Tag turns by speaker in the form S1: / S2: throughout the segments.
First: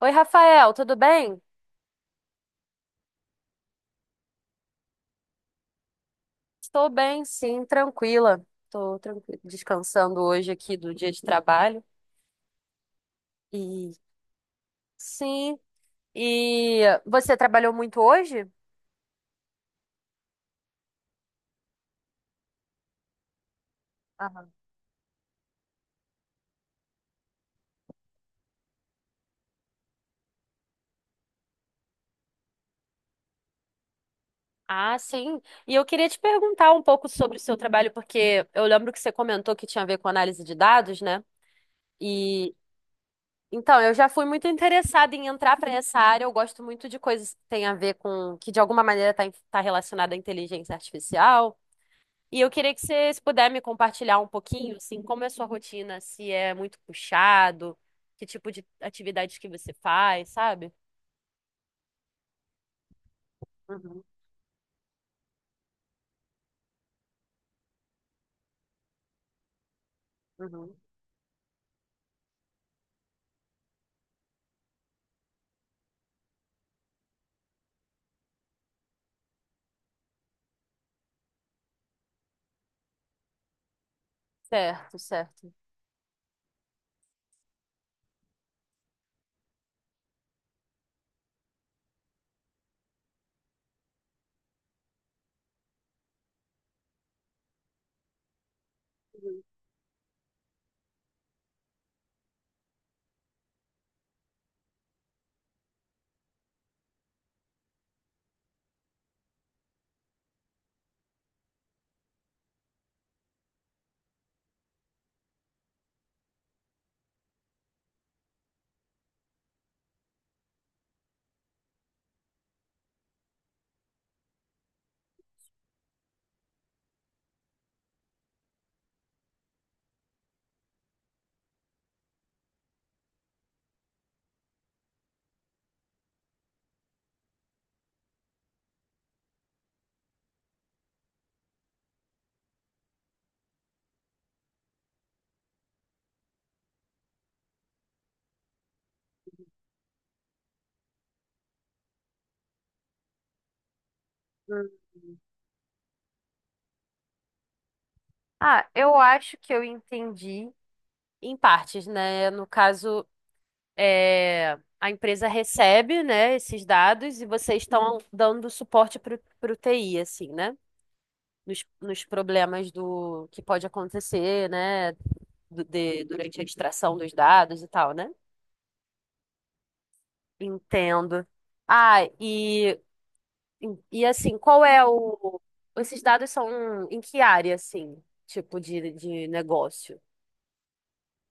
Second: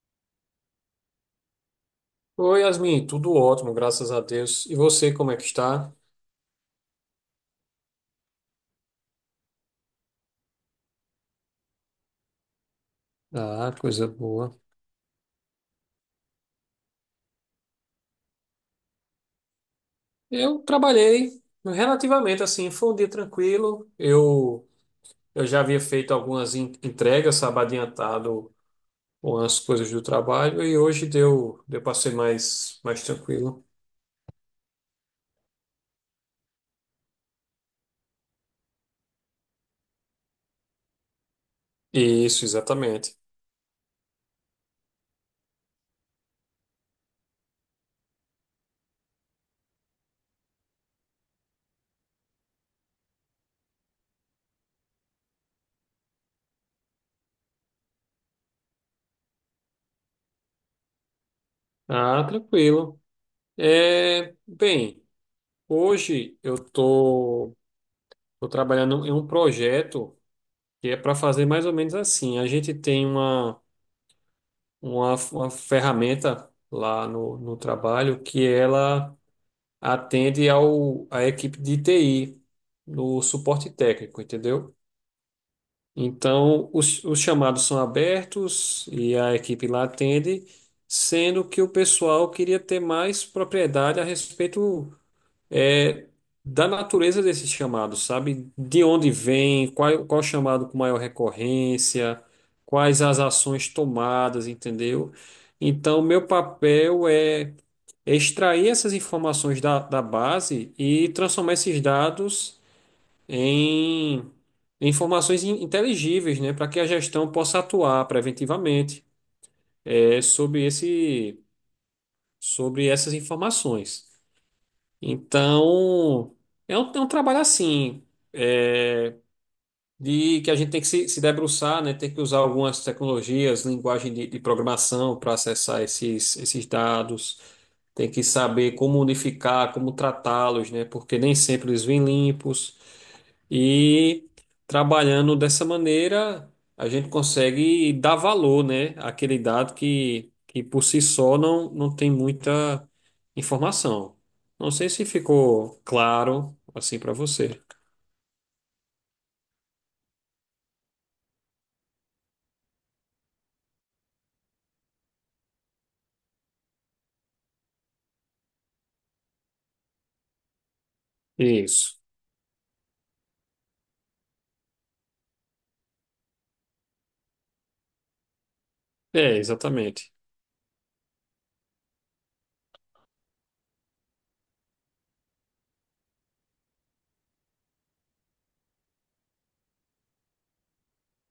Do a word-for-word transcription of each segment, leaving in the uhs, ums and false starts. S1: Oi, Rafael, tudo bem?
S2: Oi, Yasmin, tudo ótimo, graças a Deus. E você, como é que está?
S1: Estou bem, sim, tranquila. Estou tranqui- descansando hoje aqui do dia de trabalho.
S2: Ah,
S1: E
S2: coisa boa.
S1: sim, e você trabalhou muito hoje?
S2: Eu trabalhei relativamente assim, foi um dia tranquilo.
S1: Aham.
S2: Eu, eu já havia feito algumas en- entregas, sabe, adiantado umas coisas do trabalho e hoje deu, deu para ser mais, mais tranquilo.
S1: Ah, sim. E eu queria te perguntar um pouco sobre o seu trabalho, porque eu lembro que você comentou que tinha a ver com análise de dados, né?
S2: Isso,
S1: E
S2: exatamente.
S1: então, eu já fui muito interessada em entrar para essa área. Eu gosto muito de coisas que têm a ver com, que de alguma maneira está tá em- tá relacionada à inteligência artificial. E eu queria que você, se puder me compartilhar um pouquinho, assim, como é a sua rotina, se é muito puxado, que tipo de atividades que você faz, sabe?
S2: Ah, tranquilo.
S1: Uhum,
S2: É, bem, hoje eu tô, tô trabalhando em um projeto
S1: uhum.
S2: que é para fazer mais ou menos assim. A gente tem uma uma, uma ferramenta lá no, no trabalho que ela atende ao, à equipe de T I, no suporte técnico, entendeu?
S1: Certo, certo.
S2: Então, os, os chamados são abertos e a equipe lá atende, sendo que o pessoal queria ter mais propriedade a respeito é, da natureza desses chamados, sabe? De onde
S1: Uhum,
S2: vem, qual, qual chamado com maior recorrência, quais as ações tomadas, entendeu? Então, meu papel é é extrair essas informações da, da base e transformar esses dados em em informações in- inteligíveis, né, para que a gestão possa atuar preventivamente, é, sobre esse, sobre essas informações. Então, é um, é um trabalho assim. É, de que a gente tem que se, se debruçar, né? Tem que usar algumas tecnologias, linguagem de, de programação para acessar esses, esses dados, tem que saber como unificar, como tratá-los, né? Porque nem sempre eles vêm limpos. E trabalhando dessa maneira, a gente consegue dar valor, né, àquele dado que, que por si só não, não tem muita informação. Não sei se
S1: uhum.
S2: ficou claro assim para você.
S1: Ah, eu acho que eu entendi. Em partes, né? No caso, é, a empresa recebe, né, esses dados e vocês estão dando suporte para o T I, assim, né? Nos,
S2: Isso.
S1: nos problemas do que pode acontecer, né? Du- de- durante a extração dos dados e tal, né?
S2: É, exatamente.
S1: Entendo. Ah, e, e assim, qual é o. Esses dados são em que área, assim? Tipo de, de negócio?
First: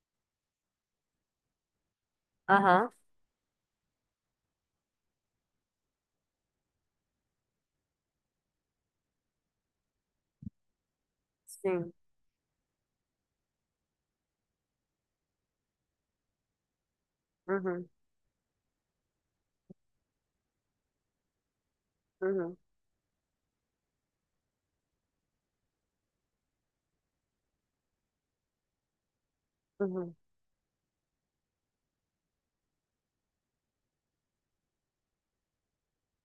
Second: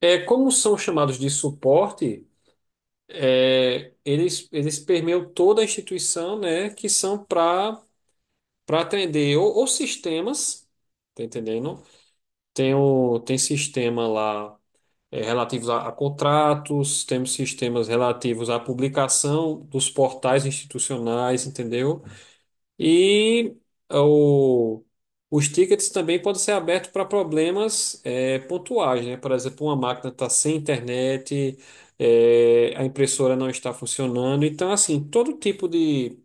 S2: É, como são chamados de suporte,
S1: Aham,
S2: é, eles, eles permeiam toda a instituição, né, que são para para atender ou, ou sistemas, tá entendendo?
S1: sim.
S2: Tem, o, tem sistema lá é, relativos a, a contratos, temos sistemas
S1: Uhum,
S2: relativos à publicação dos portais institucionais, entendeu?
S1: uhum,
S2: E eh, o- os tickets também podem ser abertos para problemas eh, pontuais, né? Por exemplo, uma máquina
S1: uhum.
S2: está sem internet, eh, a impressora não está funcionando. Então, assim, todo tipo de,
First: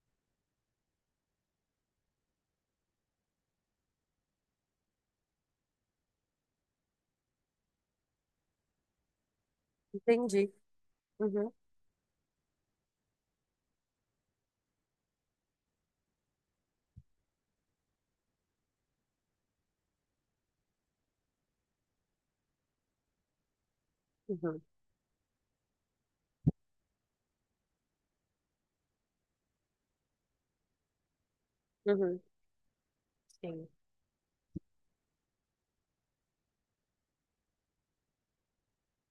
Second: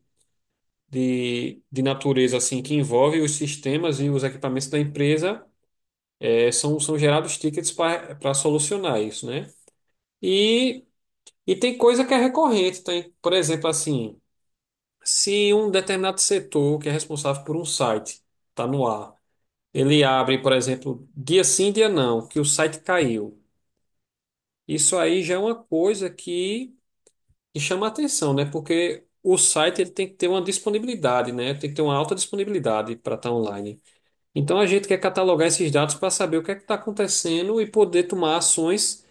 S2: de, de natureza assim que envolve os sistemas e os equipamentos da empresa eh, são, são gerados tickets para para solucionar isso, né?
S1: Entendi.
S2: E,
S1: Uhum,
S2: e tem coisa que é recorrente, tem, por exemplo, assim, se um determinado setor que é responsável por um site está no ar. Ele abre, por exemplo, dia sim, dia não, que o site caiu.
S1: uhum,
S2: Isso aí já é uma coisa que, que chama atenção, né? Porque o site ele tem que ter uma disponibilidade, né? Tem que ter uma alta
S1: uhum.
S2: disponibilidade para estar
S1: Sim.
S2: online. Então a gente quer catalogar esses dados para saber o que é que está acontecendo e poder tomar ações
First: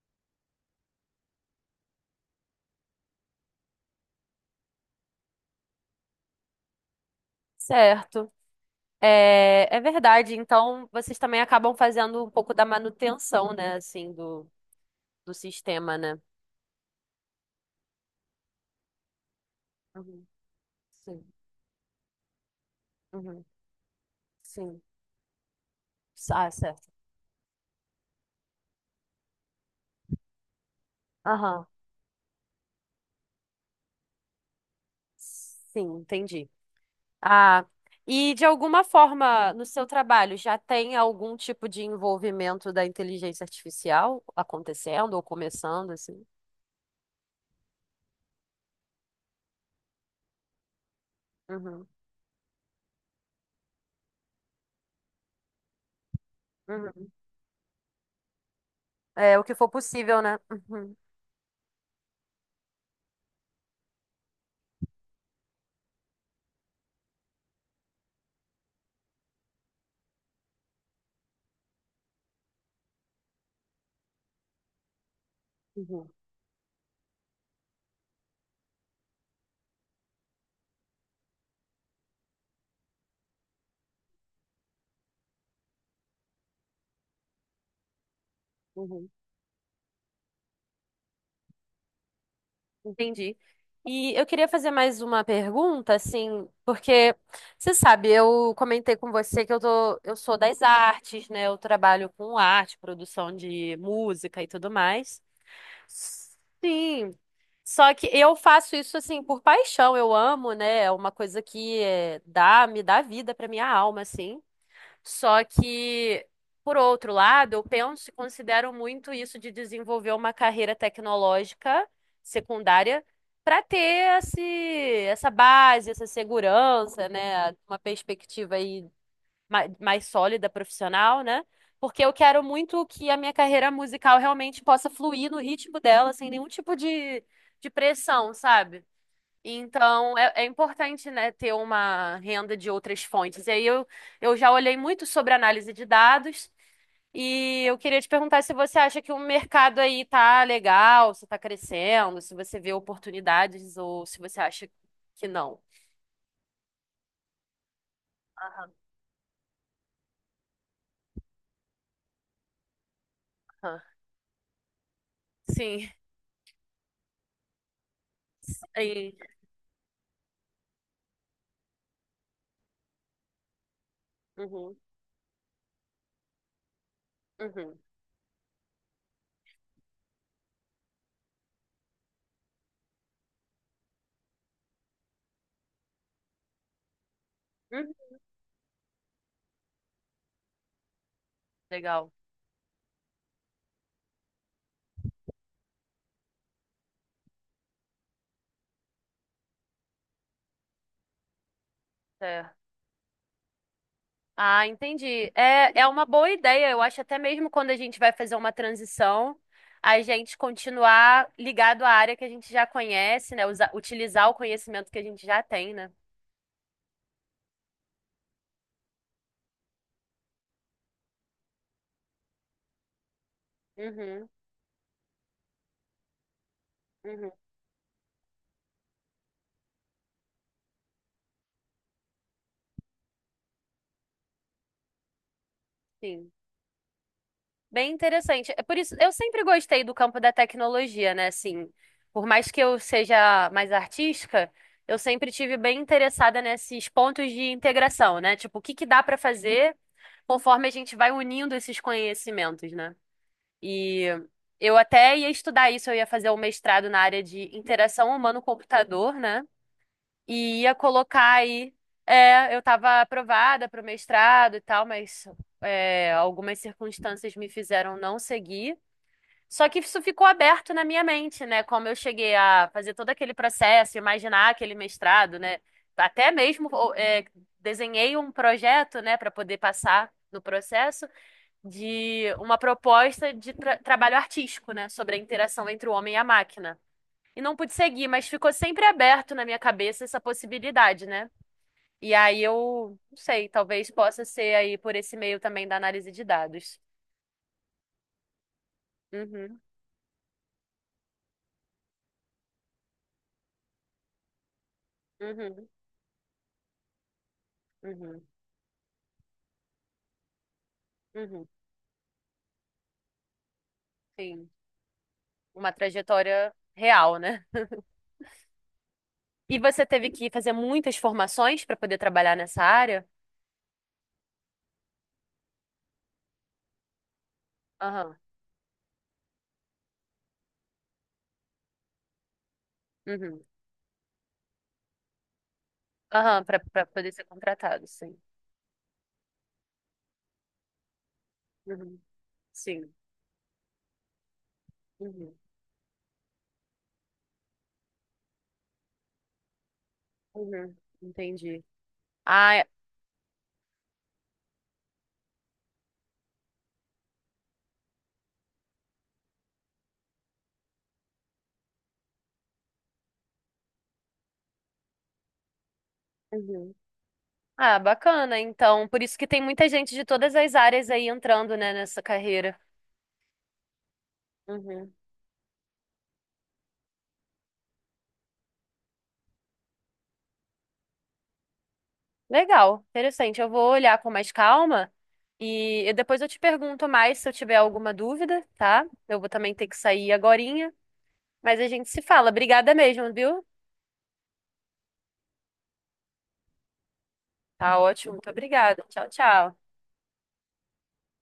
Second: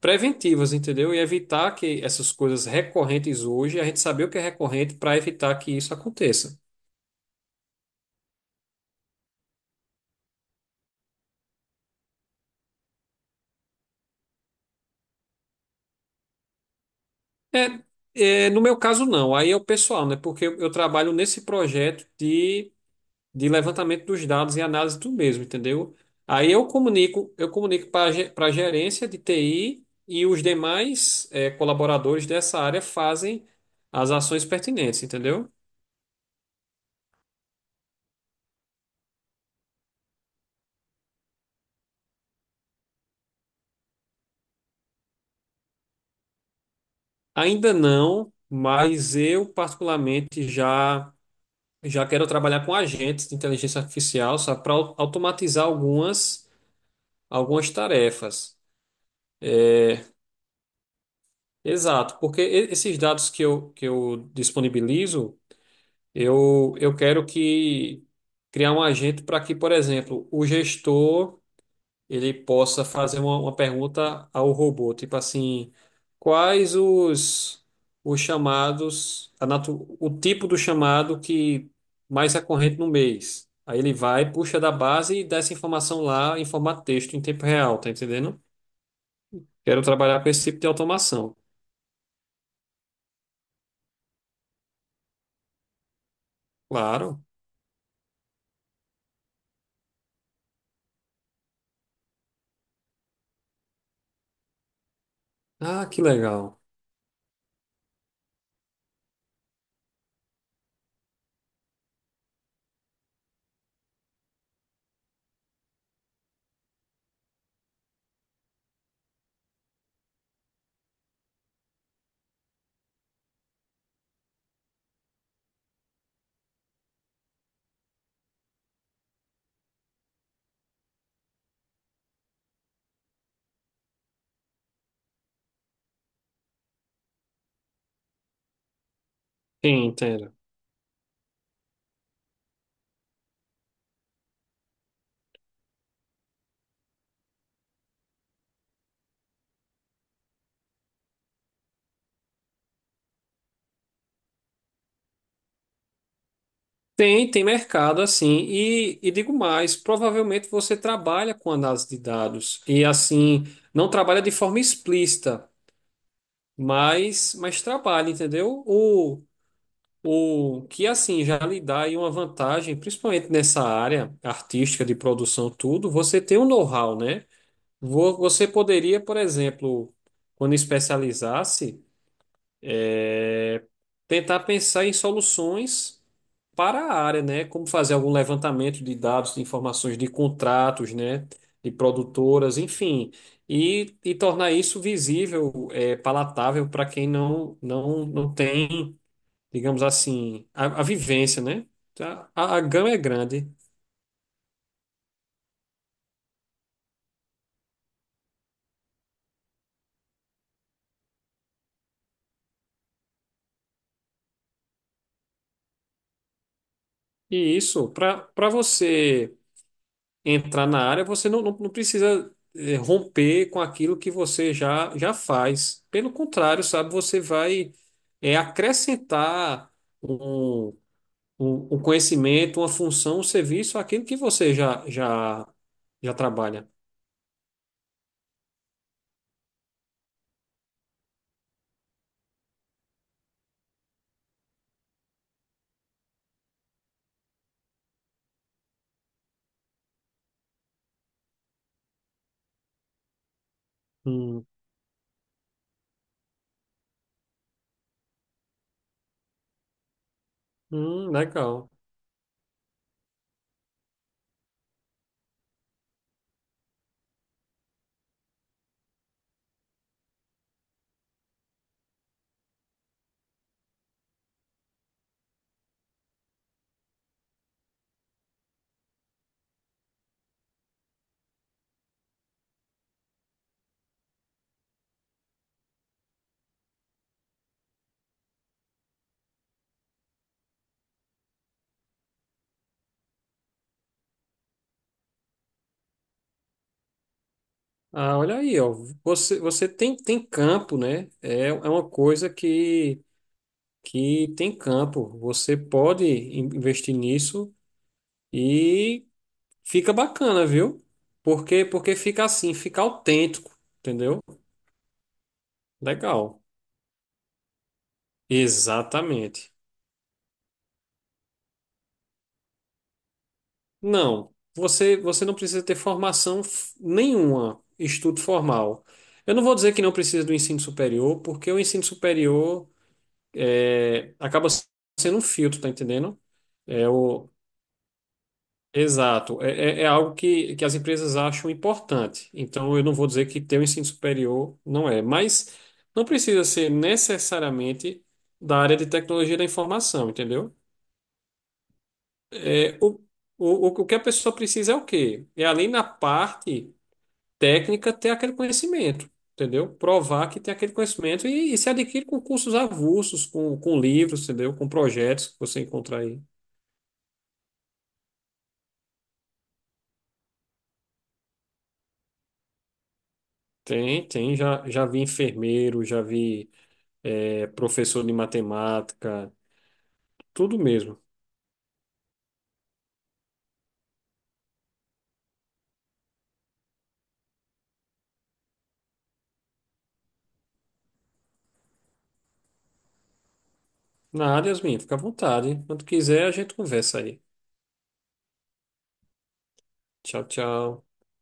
S2: preventivas, entendeu? E evitar que essas coisas recorrentes hoje, a gente saber o que é recorrente para evitar que isso aconteça.
S1: Certo. É, é verdade. Então, vocês também acabam fazendo um pouco da manutenção, né? Assim, do, do sistema, né?
S2: É, é, no meu caso, não. Aí é o pessoal, né?
S1: Uhum,
S2: Porque eu eu trabalho
S1: sim.
S2: nesse projeto de
S1: Uhum,
S2: de levantamento dos dados e
S1: sim.
S2: análise do mesmo, entendeu?
S1: Ah,
S2: Aí eu
S1: certo.
S2: comunico, eu comunico para a gerência de T I e os demais eh,
S1: Aham.
S2: colaboradores dessa área fazem as ações pertinentes, entendeu?
S1: Sim, entendi. Ah, e de alguma forma, no seu trabalho, já tem algum tipo de envolvimento da inteligência artificial acontecendo ou começando, assim?
S2: Ainda não, mas eu particularmente já
S1: Uhum,
S2: já quero trabalhar com agentes de inteligência artificial só para automatizar algumas
S1: uhum.
S2: algumas tarefas.
S1: É o que for possível, né? Uhum,
S2: Exato, porque e- esses dados que eu, que eu disponibilizo. Eu, eu quero que criar um agente para que, por exemplo, o gestor ele possa fazer uma, uma pergunta ao robô, tipo assim,
S1: uhum,
S2: quais os, os chamados, a natu, o tipo do chamado que mais é corrente no mês. Aí ele vai, puxa da base e dá essa informação lá em formato texto, em tempo real, tá entendendo?
S1: uhum.
S2: Quero trabalhar com esse tipo de automação.
S1: Entendi. E eu queria fazer mais uma pergunta, assim, porque
S2: Claro.
S1: você sabe, eu comentei com você que eu tô, eu sou das artes, né? Eu trabalho com arte, produção de música e tudo mais.
S2: Ah, que legal.
S1: Sim. Só que eu faço isso assim por paixão, eu amo, né? É uma coisa que é, dá, me dá vida pra minha alma, assim. Só que, por outro lado, eu penso e considero muito isso de desenvolver uma carreira tecnológica secundária para ter esse, essa base, essa segurança, né? Uma perspectiva aí ma- mais sólida, profissional, né? Porque eu quero muito que a minha carreira musical realmente possa fluir no ritmo dela, sem nenhum tipo de, de pressão, sabe?
S2: Sim,
S1: Então,
S2: entendo.
S1: é, é importante, né, ter uma renda de outras fontes. E aí eu, eu já olhei muito sobre análise de dados e eu queria te perguntar se você acha que o mercado aí tá legal, se tá crescendo, se você vê oportunidades ou se você acha que não.
S2: Tem, tem mercado assim.
S1: Aham,
S2: E, e digo mais, provavelmente você trabalha com análise de dados. E assim,
S1: aham.
S2: não trabalha de forma explícita,
S1: Sim.
S2: mas, mas trabalha, entendeu?
S1: Sim.
S2: O, o que assim já lhe dá aí uma vantagem, principalmente nessa área
S1: Uhum,
S2: artística de produção, tudo, você tem um know-how, né?
S1: uhum.
S2: Vo- Você poderia, por exemplo, quando especializasse, tentar pensar em soluções para a área, né? Como
S1: Uhum.
S2: fazer algum levantamento de dados, de informações de contratos, né? De
S1: Legal.
S2: produtoras, enfim, e, e tornar isso visível, é, palatável para quem não, não, não tem, digamos assim, a, a vivência, né? Tá?
S1: Certo.
S2: A, a gama é grande.
S1: Ah, entendi. É, é uma boa ideia. Eu acho até mesmo quando a gente vai fazer uma transição, a gente continuar ligado à área que a gente já conhece, né? Usa- utilizar o conhecimento que a gente já tem, né?
S2: E isso, para para você entrar na área, você não, não, não precisa eh, romper com aquilo que
S1: Uhum,
S2: você já, já faz. Pelo contrário, sabe, você
S1: uhum,
S2: vai eh, acrescentar um, um, um conhecimento, uma função, um serviço àquilo que você já, já, já
S1: sim.
S2: trabalha.
S1: Bem interessante. É por isso, eu sempre gostei do campo da tecnologia, né? Assim, por mais que eu seja mais artística, eu sempre tive bem interessada nesses pontos de integração, né? Tipo, o que que dá para fazer conforme a gente vai unindo esses conhecimentos, né? E
S2: Hum,
S1: eu até ia estudar isso, eu ia fazer um mestrado na área de interação humano-computador, né? E ia
S2: hum,
S1: colocar
S2: legal.
S1: aí. É, eu estava aprovada para o mestrado e tal, mas é, algumas circunstâncias me fizeram não seguir. Só que isso ficou aberto na minha mente, né? Como eu cheguei a fazer todo aquele processo, imaginar aquele mestrado, né? Até mesmo é, desenhei um projeto, né, para poder passar no processo de uma proposta de tra- trabalho artístico, né, sobre a interação entre o homem e a máquina. E não pude seguir, mas ficou sempre aberto na minha cabeça essa possibilidade, né? E aí eu, não sei, talvez possa ser aí por esse meio também da análise de dados.
S2: Ah, olha aí, ó. Você,
S1: Uhum,
S2: você tem, tem campo, né? É, é uma coisa que, que tem campo. Você
S1: uhum,
S2: pode in- investir nisso
S1: uhum,
S2: e. Fica bacana, viu?
S1: uhum.
S2: Porque porque fica assim, fica autêntico, entendeu?
S1: Sim, uma
S2: Legal.
S1: trajetória real, né?
S2: Exatamente.
S1: E você teve que fazer muitas formações para poder trabalhar nessa área?
S2: Não, você você não precisa ter formação f- nenhuma,
S1: Aham,
S2: estudo formal. Eu não vou dizer que não precisa do ensino superior, porque o ensino superior
S1: uhum,
S2: é, acaba sendo um filtro, tá entendendo?
S1: aham, para para
S2: É,
S1: poder ser
S2: o,
S1: contratado, sim.
S2: Exato. É, é, é algo que, que as empresas acham
S1: Uhum,
S2: importante. Então, eu não
S1: sim.
S2: vou dizer que ter o ensino superior não é,
S1: Uhum.
S2: mas não precisa ser necessariamente da área de tecnologia da informação, entendeu?
S1: Uhum. Entendi. Ah,
S2: É, o, o, o que a pessoa precisa é o quê? É, além da parte técnica, ter aquele conhecimento, entendeu? Provar que tem aquele conhecimento e, e se adquire com cursos avulsos, com, com livros, entendeu? Com projetos que você encontrar aí.
S1: uhum, ah, bacana. Então, por isso que tem muita gente de todas as áreas aí entrando, né, nessa carreira.
S2: Tem, tem. Já, já
S1: Uhum.
S2: vi enfermeiro, já vi é, professor de matemática, tudo mesmo.
S1: Legal, interessante. Eu vou olhar com mais calma e, e depois eu te pergunto mais se eu tiver alguma dúvida, tá? Eu vou também ter que sair agorinha, mas a gente se fala. Obrigada mesmo, viu?
S2: Na área, Yasmin, fica à vontade. Quando quiser, a gente conversa aí.
S1: Tá ótimo, muito obrigada. Tchau, tchau.
S2: Tchau, tchau.